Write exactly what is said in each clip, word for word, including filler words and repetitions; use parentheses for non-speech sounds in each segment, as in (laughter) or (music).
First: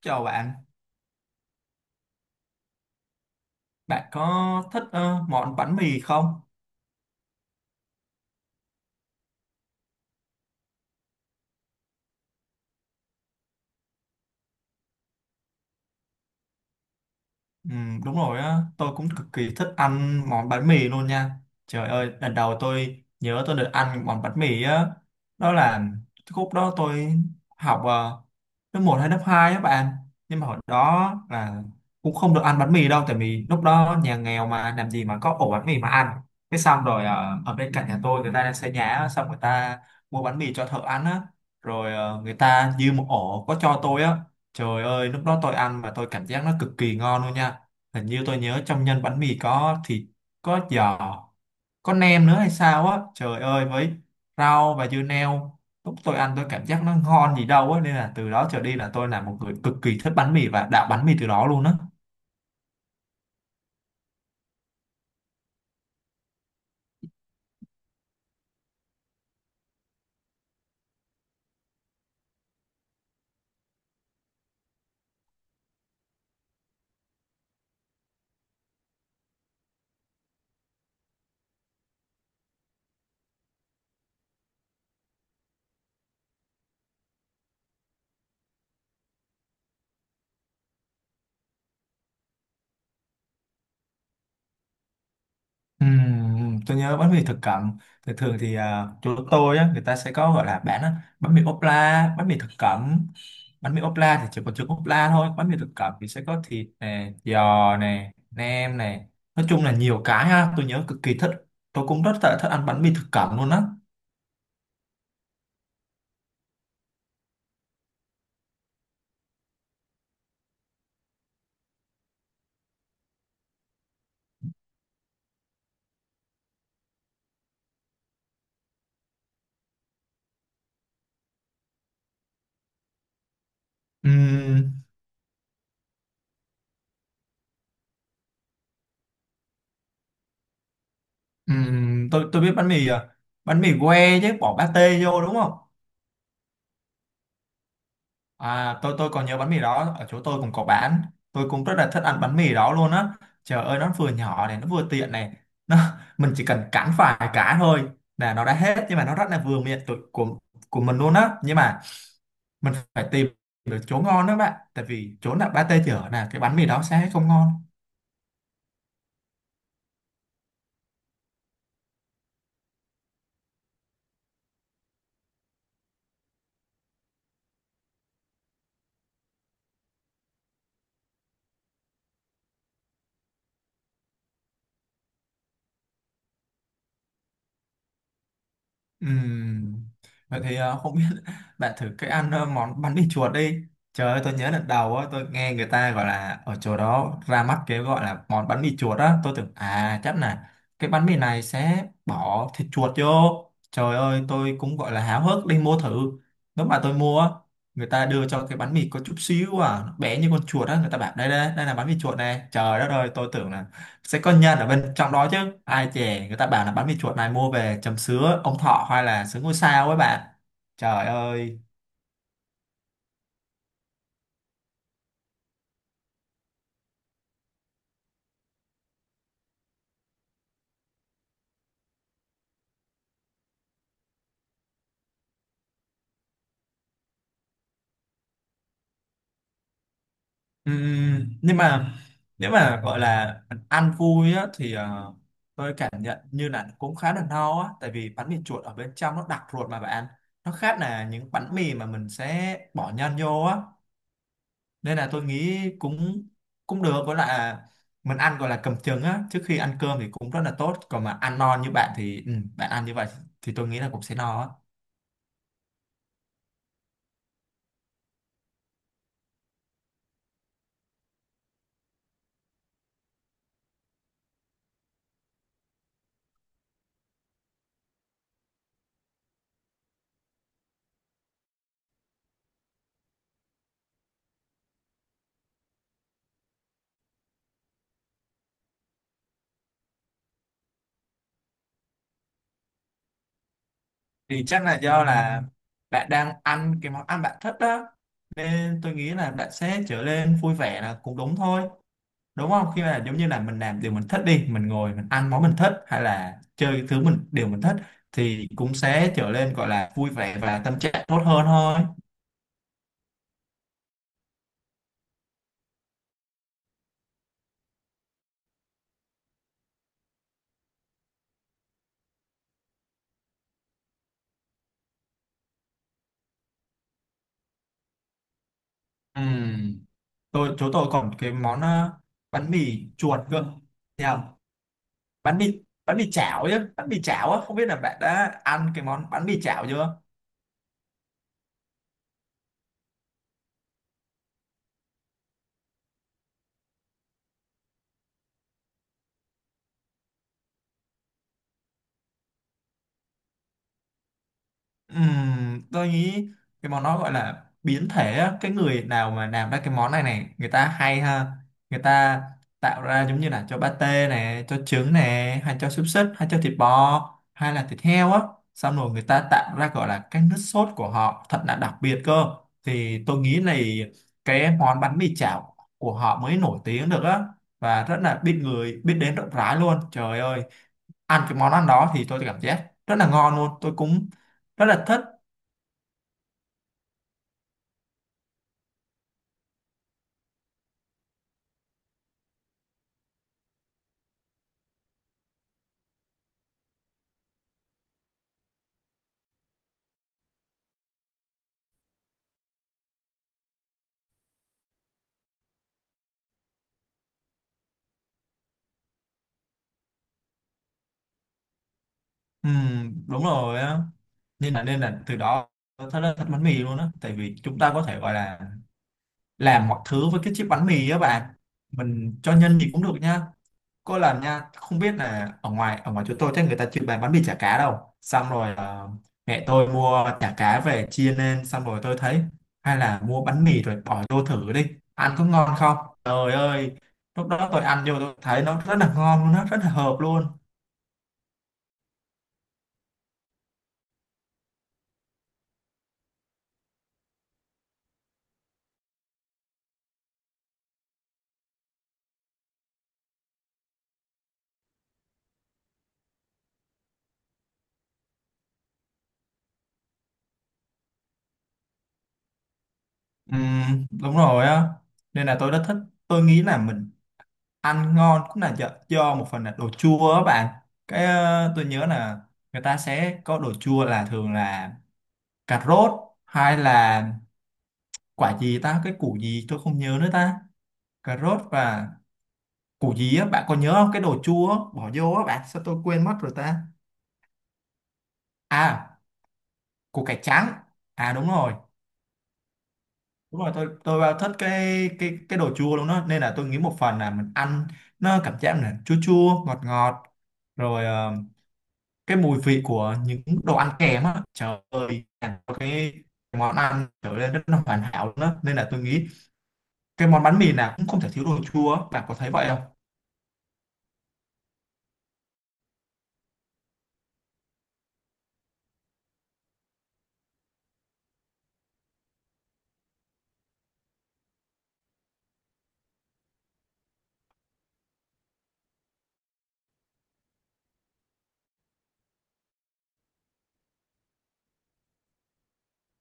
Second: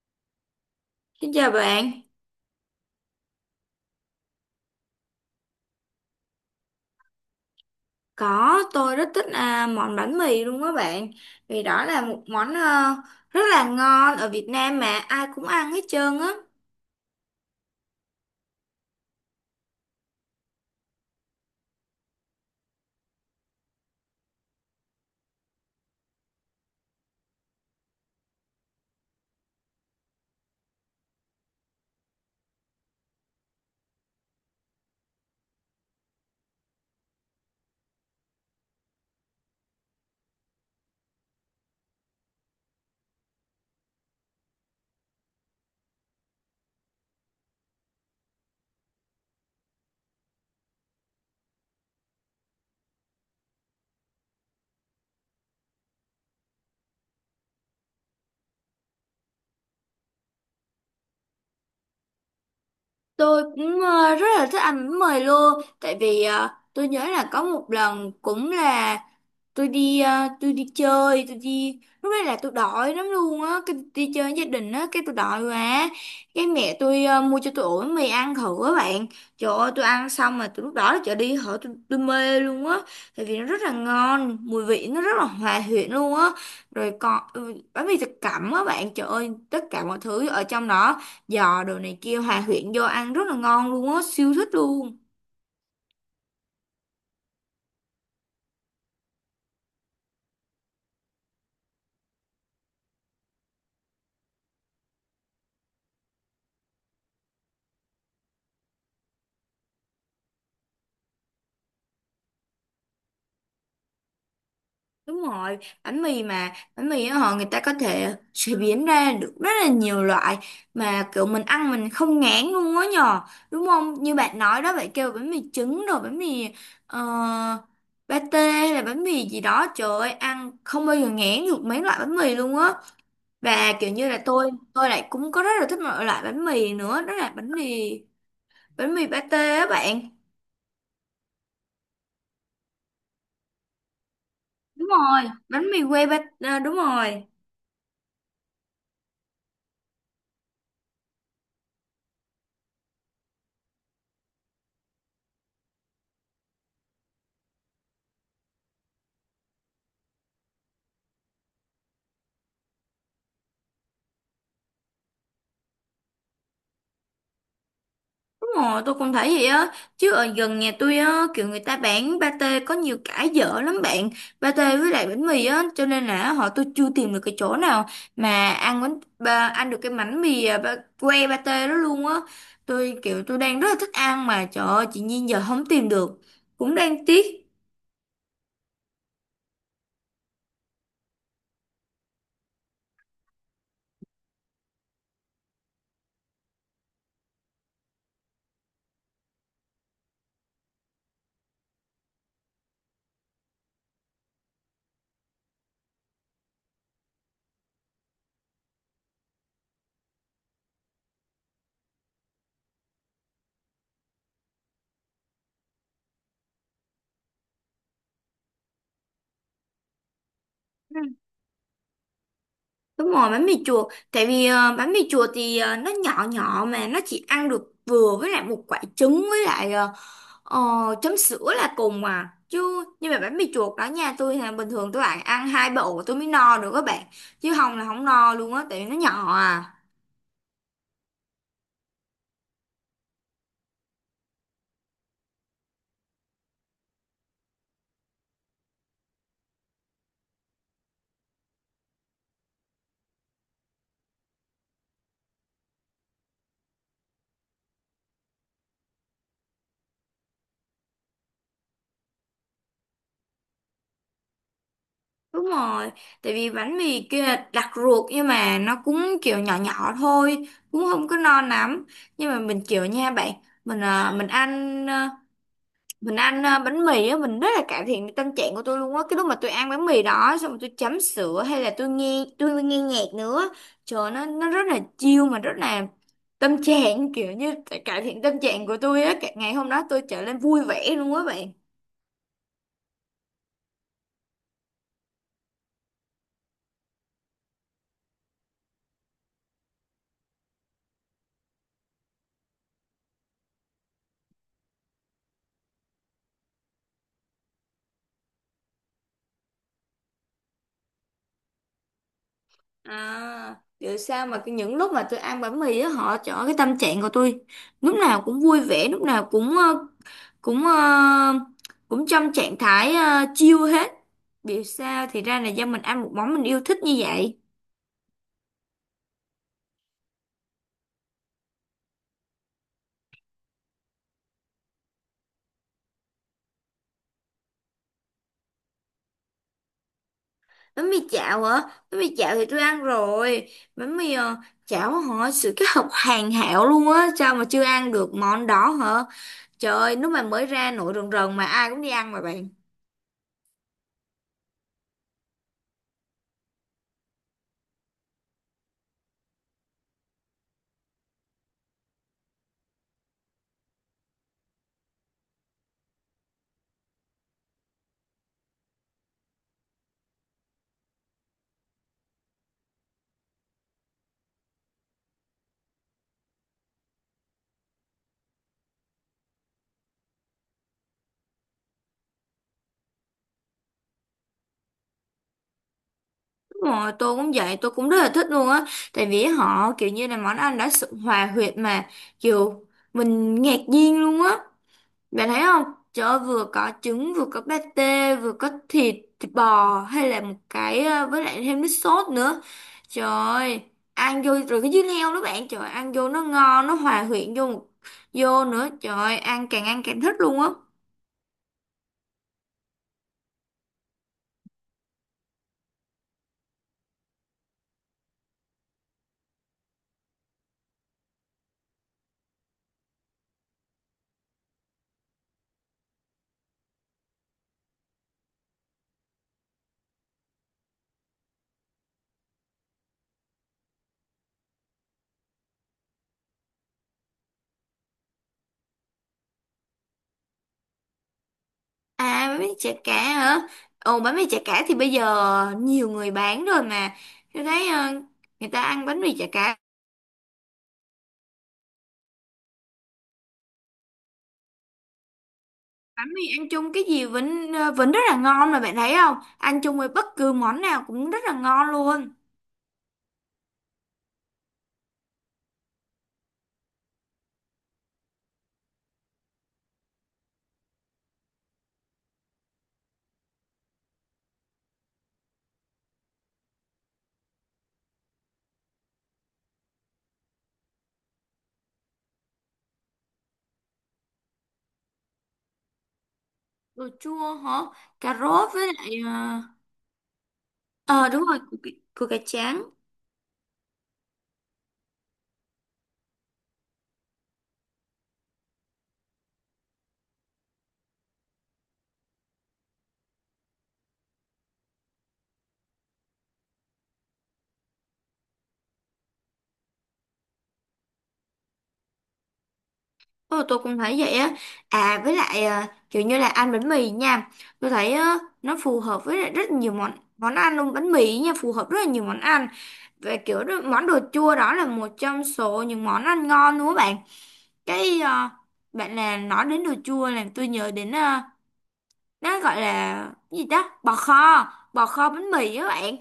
Chào bạn, Xin chào bạn, bạn có thích ờ, món bánh mì không? có tôi rất thích à, món bánh mì luôn á bạn. Vì đó là một món ờ, rất là ngon ở Việt Nam mà ai cũng ăn hết trơn á. Ừ, đúng rồi á, tôi cũng cực kỳ thích ăn món bánh mì luôn nha. Trời ơi, lần đầu tôi nhớ tôi được ăn món bánh mì á, đó là lúc đó tôi học ờ, lớp một hay lớp hai á bạn. Nhưng mà hồi đó là cũng không được ăn bánh mì đâu, tại vì lúc đó nhà nghèo mà làm gì mà có ổ bánh mì mà ăn. Cái xong rồi ờ, ở bên cạnh nhà tôi người ta đang xây nhà, á, xong người ta mua bánh mì cho thợ ăn á, rồi ờ, người ta dư một ổ có cho tôi á. Trời ơi, lúc đó tôi ăn mà tôi cảm giác nó cực kỳ ngon luôn nha. Hình như tôi nhớ trong nhân bánh mì có thịt, có giò, có nem nữa hay sao á. Trời ơi, với rau và dưa leo lúc tôi ăn tôi cảm giác nó ngon gì đâu á, nên là từ đó trở đi là tôi là một người cực kỳ thích bánh mì và đạo bánh mì từ đó luôn á. Tôi cũng ờ, rất là thích ăn bánh mì luôn. Tại vì ờ, tôi nhớ là có một lần cũng là tôi đi ờ, tôi đi chơi, tôi đi lúc đấy là tôi đói lắm luôn á, cái đi chơi với gia đình á, cái tôi đói quá, cái mẹ tôi ờ, mua cho tôi ổ bánh mì ăn thử á bạn. Trời ơi, tôi ăn xong mà tôi lúc đó là trở đi hở tôi, tôi mê luôn á, tại vì nó rất là ngon, mùi vị nó rất là hòa quyện luôn á. Rồi còn ừ, bánh mì thập cẩm á bạn, trời ơi tất cả mọi thứ ở trong đó, giò đồ này kia hòa quyện vô ăn rất là ngon luôn á, siêu thích luôn. Ừm, tôi nhớ bánh mì thực cẩm, thường thường thì à, chỗ tôi á, người ta sẽ có gọi là bán á, bánh mì ốp la, bánh mì thực cẩm. Bánh mì ốp la thì chỉ còn chữ ốp la thôi, bánh mì thực cẩm thì sẽ có thịt này, giò này, nem này. Nói chung là nhiều cái ha, tôi nhớ cực kỳ thích. Tôi cũng rất là thích ăn bánh mì thực cẩm luôn á. Đúng rồi, bánh mì mà, bánh mì á họ, người ta có thể chế biến ra được rất là nhiều loại mà kiểu mình ăn mình không ngán luôn á nhờ, đúng không? Như bạn nói đó, bạn kêu bánh mì trứng rồi bánh mì uh, pate hay là bánh mì gì đó, trời ơi, ăn không bao giờ ngán được mấy loại bánh mì luôn á. Và kiểu như là tôi, Ừm, tôi lại cũng có rất là thích một loại bánh mì nữa, đó là bánh mì, bánh mì pate á bạn. ừm, tôi tôi biết bánh mì à, bánh mì que chứ bỏ Đúng pate vô rồi, đúng không? bánh mì que pate, à, đúng rồi. À, tôi tôi còn nhớ bánh mì đó ở chỗ tôi cũng có bán, tôi cũng rất là thích ăn bánh mì đó luôn á. Trời ơi, nó vừa nhỏ này, nó vừa tiện này, nó mình chỉ cần cắn vài cái thôi là nó đã hết, nhưng mà nó rất là vừa miệng tụi, của của mình luôn á. Nhưng mà mình phải tìm được chỗ ngon đó bạn, tại vì chỗ nào pate chở là cái bánh mì đó sẽ không ngon. Ồ, tôi cũng thấy vậy á. Chứ ở gần nhà tôi á, kiểu người ta bán pate có nhiều cái dở lắm bạn. Pate với lại bánh mì á, cho nên là họ tôi chưa tìm được cái chỗ nào mà ăn bánh ba, ăn được cái bánh mì à, ba, que pate đó luôn á. Tôi kiểu tôi đang rất là thích ăn, mà trời ơi chị Nhiên giờ không tìm được, cũng đang tiếc. Ừm, Vậy thì ờ, không biết (laughs) bạn thử cái ăn ờ, món bánh mì chuột đi. Trời ơi, tôi nhớ lần đầu á, tôi nghe người ta gọi là ở chỗ đó ra mắt cái gọi là món bánh mì chuột á, tôi tưởng à chắc là cái bánh mì này sẽ bỏ thịt chuột vô. Trời ơi, tôi cũng gọi là háo hức đi mua thử. Lúc mà tôi mua á, người ta đưa cho cái bánh mì có chút xíu à, nó bé như con chuột á, người ta bảo đây đây, đây là bánh mì chuột này. Trời đất ơi, tôi tưởng là sẽ có nhân ở bên trong đó chứ, ai chè người ta bảo là bánh mì chuột này mua về chấm sứa ông thọ hay là sứa ngôi sao ấy bạn. Ừ. Trời ơi. Đúng rồi bánh mì chùa, tại vì ờ, bánh mì chùa thì ờ, nó nhỏ nhỏ, mà nó chỉ ăn được vừa với lại một quả trứng với lại ờ, Ờ, chấm sữa là cùng à chứ, nhưng mà bánh mì chuột đó nha, tôi là bình thường tôi bạn ăn hai bộ tôi mới no được các bạn, chứ không là không no luôn á tại vì nó nhỏ à. Ừm, nhưng mà nếu mà gọi là ăn vui á thì ờ, tôi cảm nhận như là cũng khá là no á, tại vì bánh mì chuột ở bên trong nó đặc ruột mà bạn. Nó khác là những bánh mì mà mình sẽ bỏ nhân vô á, nên là tôi nghĩ cũng cũng được, với lại là mình ăn gọi là cầm chừng á trước khi ăn cơm thì cũng rất là tốt. Còn mà ăn no như bạn thì ừ, bạn ăn như vậy thì tôi nghĩ là cũng sẽ no á. Đúng rồi, tại vì bánh mì kia là đặc ruột nhưng mà nó cũng kiểu nhỏ nhỏ thôi, cũng không có no lắm. Nhưng mà mình kiểu nha bạn, mình à, mình ăn, mình ăn ờ, bánh mì á, mình rất là cải thiện tâm trạng của tôi luôn á. Cái lúc mà tôi ăn bánh mì đó xong rồi tôi chấm sữa hay là tôi nghe tôi nghe nhạc nữa, trời nó nó rất là chill, mà rất là tâm trạng kiểu như cải thiện tâm trạng của tôi á. Cả- ngày hôm đó tôi trở nên vui vẻ luôn á bạn. Thì chắc là do là bạn đang ăn cái món ăn bạn thích đó, nên tôi nghĩ là bạn sẽ trở nên vui vẻ là cũng đúng thôi. Đúng không? Khi mà giống như là mình làm điều mình thích đi, mình ngồi mình ăn món mình thích hay là chơi cái thứ mình điều mình thích thì cũng sẽ trở nên gọi là vui vẻ và tâm trạng tốt hơn thôi. À, vậy sao mà cái những lúc mà tôi ăn bánh mì á họ chọn cái tâm trạng của tôi lúc nào cũng vui vẻ, lúc nào cũng ờ, cũng ờ, cũng trong trạng thái ờ, chill hết. Biểu sao thì ra là do mình ăn một món mình yêu thích như vậy. Ừ, tôi chỗ tôi còn cái món ờ, bánh mì chuột cơ. Thấy không? Bánh mì bánh mì chảo chứ, bánh mì chảo á, không biết là bạn đã ăn cái món bánh mì chảo chưa? Bánh mì chảo hả? Bánh mì chảo thì tôi ăn rồi. Bánh mì ờ, chảo họ sự kết hợp hoàn hảo luôn á, sao mà chưa ăn được món đó hả? Trời ơi lúc mà mới ra nổi rần rần mà ai cũng đi ăn mà bạn. Ừm, tôi nghĩ cái món đó gọi là biến thể á. Cái người nào mà làm ra cái món này này người ta hay ha, người ta tạo ra giống như là cho pate này, cho trứng này, hay cho xúc xích, hay cho thịt bò hay là thịt heo á. Xong rồi người ta tạo ra gọi là cái nước sốt của họ thật là đặc biệt cơ. Thì tôi nghĩ là cái món bánh mì chảo của họ mới nổi tiếng được á, và rất là biết người biết đến rộng rãi luôn. Trời ơi, ăn cái món ăn đó thì tôi cảm giác rất là ngon luôn, tôi cũng rất là thích. Đúng rồi, tôi cũng vậy, tôi cũng rất là thích luôn á. Tại vì họ kiểu như là món ăn đã sự hòa huyệt mà, kiểu mình ngạc nhiên luôn á. Bạn thấy không? Trời ơi, vừa có trứng, vừa có pate, vừa có thịt, thịt bò, hay là một cái ờ, với lại thêm nước sốt nữa. Trời ơi, ăn vô rồi cái dưa leo đó bạn, trời ơi, ăn vô nó ngon, nó hòa quyện vô một- vô nữa. Trời ơi, ăn càng ăn càng thích luôn á. Ừ, đúng rồi á, nên là nên là từ đó tôi thấy là thích bánh mì luôn á, tại vì chúng ta có thể gọi là làm mọi thứ với cái chiếc bánh mì á bạn, mình cho nhân thì cũng được nha. Có lần nha, không biết là ở ngoài ở ngoài chỗ tôi chắc người ta chưa bán bánh mì chả cá đâu, xong rồi ờ, mẹ tôi mua chả cá về chia lên, xong rồi tôi thấy hay là mua bánh mì rồi bỏ vô thử đi, ăn có ngon không. Trời ơi, lúc đó tôi ăn vô tôi thấy nó rất là ngon luôn, nó rất là hợp luôn. À bánh mì chả cá hả? Ồ bánh mì chả cá thì bây giờ nhiều người bán rồi mà. Tôi thấy ờ, người ta ăn bánh mì chả cá, bánh mì ăn chung cái gì vẫn ờ, vẫn rất là ngon mà bạn thấy không? Ăn chung với bất cứ món nào cũng rất là ngon luôn. Ừ, đúng rồi á, nên là tôi rất thích. Tôi nghĩ là mình ăn ngon cũng là do, do một phần là đồ chua á bạn. Cái ờ, tôi nhớ là người ta sẽ có đồ chua là thường là cà rốt, hay là quả gì ta, cái củ gì tôi không nhớ nữa ta. Cà rốt và củ gì á, bạn có nhớ không cái đồ chua á, bỏ vô á bạn? Sao tôi quên mất rồi ta. Đồ chua hả? Cà rốt với lại À, ờ củ cải trắng. ờ, À, đúng đúng rồi, rồi. củ, cải- củ cải trắng. Đúng rồi, tôi tôi vào thích cái cái cái đồ chua luôn đó, nên là tôi nghĩ một phần là mình ăn nó cảm giác là chua chua ngọt ngọt, rồi ờ, cái mùi vị của những đồ ăn kèm á, trời ơi, làm cho cái món ăn trở nên rất là hoàn hảo luôn đó, nên là tôi nghĩ cái món bánh mì nào cũng không thể thiếu đồ chua á. Bạn có thấy vậy không? Ồ tôi cũng thấy vậy á. À với lại ờ, kiểu như là ăn bánh mì nha. Tôi thấy ờ, nó phù hợp với lại rất nhiều món món ăn luôn. Bánh mì nha phù hợp rất là nhiều món ăn. Về kiểu đó, món đồ chua đó là một trong số những món ăn ngon đúng không bạn? Cái ờ, bạn là nói đến đồ chua làm tôi nhớ đến ờ, nó gọi là cái gì ta? Bò kho, bò kho bánh mì á bạn.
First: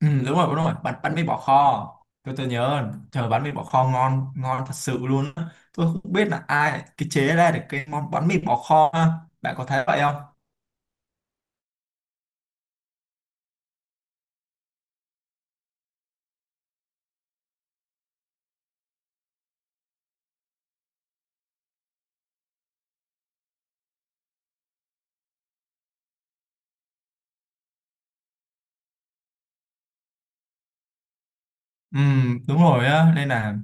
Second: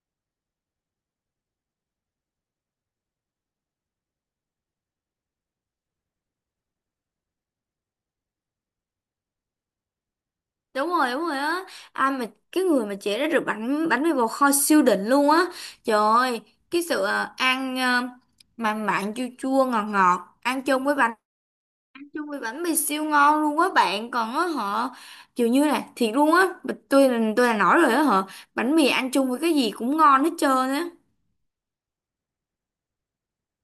Ừ, đúng rồi, đúng rồi, bánh bánh mì bỏ kho. Tôi tôi nhớ trời, bánh mì bỏ kho ngon ngon thật sự luôn á. Tôi không biết là ai cái chế ra được cái món bánh mì bỏ kho á. Bạn có thấy vậy không? Đúng rồi, đúng rồi á. Ai mà cái người mà chế ra được bánh bánh mì bò kho siêu đỉnh luôn á. Trời ơi, cái sự ờ, ăn ờ, mặn mặn chua chua ngọt ngọt, ăn chung với bánh, chung với bánh mì siêu ngon luôn á bạn. Còn á họ, kiểu như là thiệt luôn á. Tôi là tôi là nói rồi á họ, bánh mì ăn chung với cái gì cũng ngon hết trơn á. Ừ, đúng rồi á, nên là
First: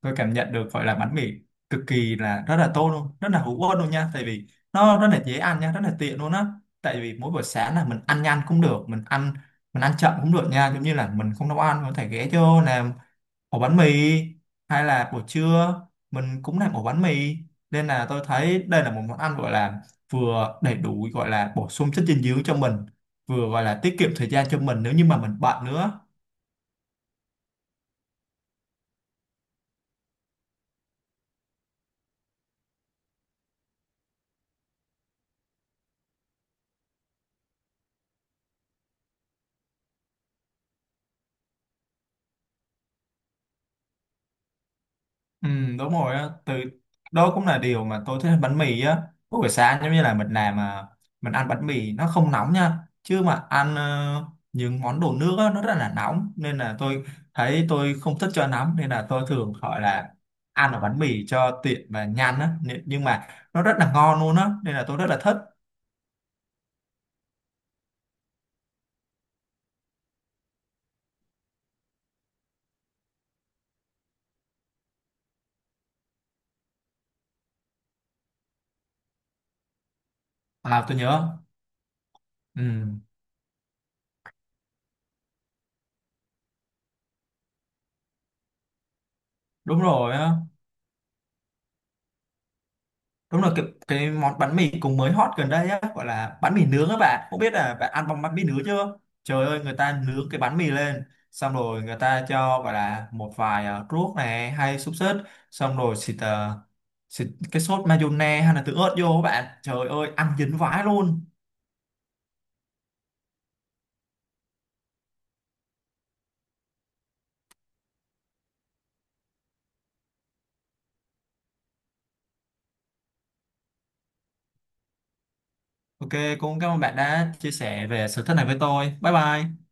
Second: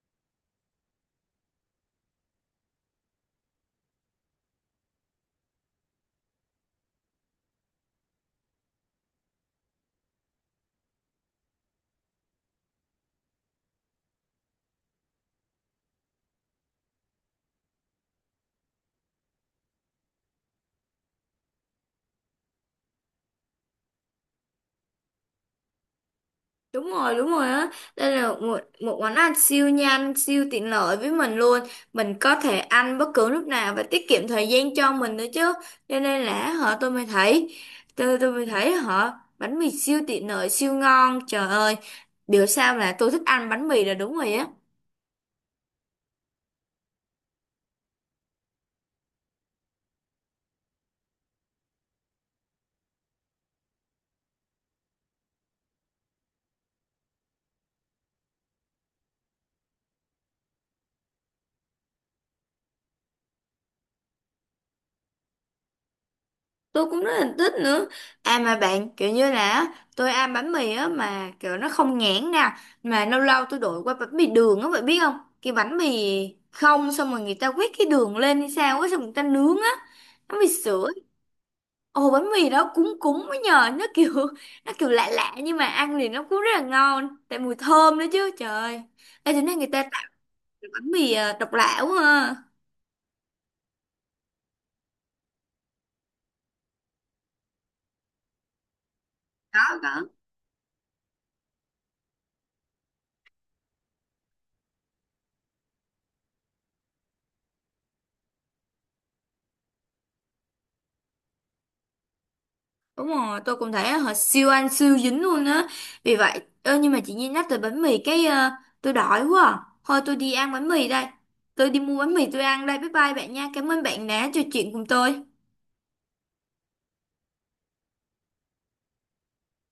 tôi cảm nhận được gọi là bánh mì cực kỳ là rất là tốt luôn, rất là hữu ích luôn nha, tại vì nó rất là dễ ăn nha, rất là tiện luôn á. Tại vì mỗi buổi sáng là mình ăn nhanh cũng được, mình ăn mình ăn chậm cũng được nha, giống như là mình không nấu ăn mình có thể ghé vô làm ổ bánh mì, hay là buổi trưa mình cũng làm ổ bánh mì. Nên là tôi thấy đây là một món ăn gọi là vừa đầy đủ, gọi là bổ sung chất dinh dưỡng cho mình, vừa gọi là tiết kiệm thời gian cho mình nếu như mà mình bận nữa. Đúng rồi đúng rồi á. Đây là một, một món ăn siêu nhanh, siêu tiện lợi với mình luôn. Mình có thể ăn bất cứ lúc nào và tiết kiệm thời gian cho mình nữa chứ. Cho nên là họ tôi mới thấy, Tôi, tôi mới thấy họ, bánh mì siêu tiện lợi siêu ngon. Trời ơi, biểu sao là tôi thích ăn bánh mì là đúng rồi á. Ừ, đúng rồi á, từ đó cũng là điều mà tôi thích ăn bánh mì á. Mỗi buổi sáng giống như là mình làm mà mình ăn bánh mì nó không nóng nha, chứ mà ăn ờ, những món đồ nước á, nó rất là nóng, nên là tôi thấy tôi không thích cho nóng, nên là tôi thường gọi là ăn ở bánh mì cho tiện và nhanh á. Nên- nhưng mà nó rất là ngon luôn á nên là tôi rất là thích. Tôi cũng rất là thích nữa. À mà bạn kiểu như là á, tôi ăn bánh mì á mà kiểu nó không nhãn nè, mà lâu lâu tôi đổi qua bánh mì đường á bạn biết không? Cái bánh mì không xong rồi người ta quét cái đường lên hay sao á, xong người ta nướng á, bánh mì À, sữa. tôi nhớ. Ồ bánh mì Ừ, đó cúng cúng mới nhờ, nó kiểu, nó kiểu lạ lạ nhưng mà ăn thì nó cũng rất là ngon tại mùi thơm nữa chứ. Trời ơi, ê thế này người đúng ta tạo rồi á. được bánh mì à, độc lạ quá ha. Đúng rồi, cái, cái món bánh mì cũng mới hot gần đây á, gọi là bánh mì nướng á bạn. Không biết là bạn ăn bông bánh mì nướng chưa? Trời ơi, người Có có. ta nướng cái bánh mì lên, xong rồi người ta cho gọi là một vài ờ, ruốc này hay xúc xích, xong rồi xịt, ờ, xịt cái sốt mayonnaise hay là tương ớt vô á bạn. Trời ơi, ăn dính vãi luôn. Đúng rồi, tôi cũng thấy họ siêu ăn siêu dính luôn á. Vì vậy, ơ nhưng mà chị Nhi nhắc tới bánh mì cái ờ, tôi đói quá. À. Thôi tôi đi ăn bánh mì đây. Tôi đi mua bánh mì tôi ăn đây. Bye bye bạn nha. Cảm ơn bạn đã trò chuyện cùng tôi. Ok, cũng cảm ơn bạn đã chia sẻ về sở thích này với tôi. Bye bye.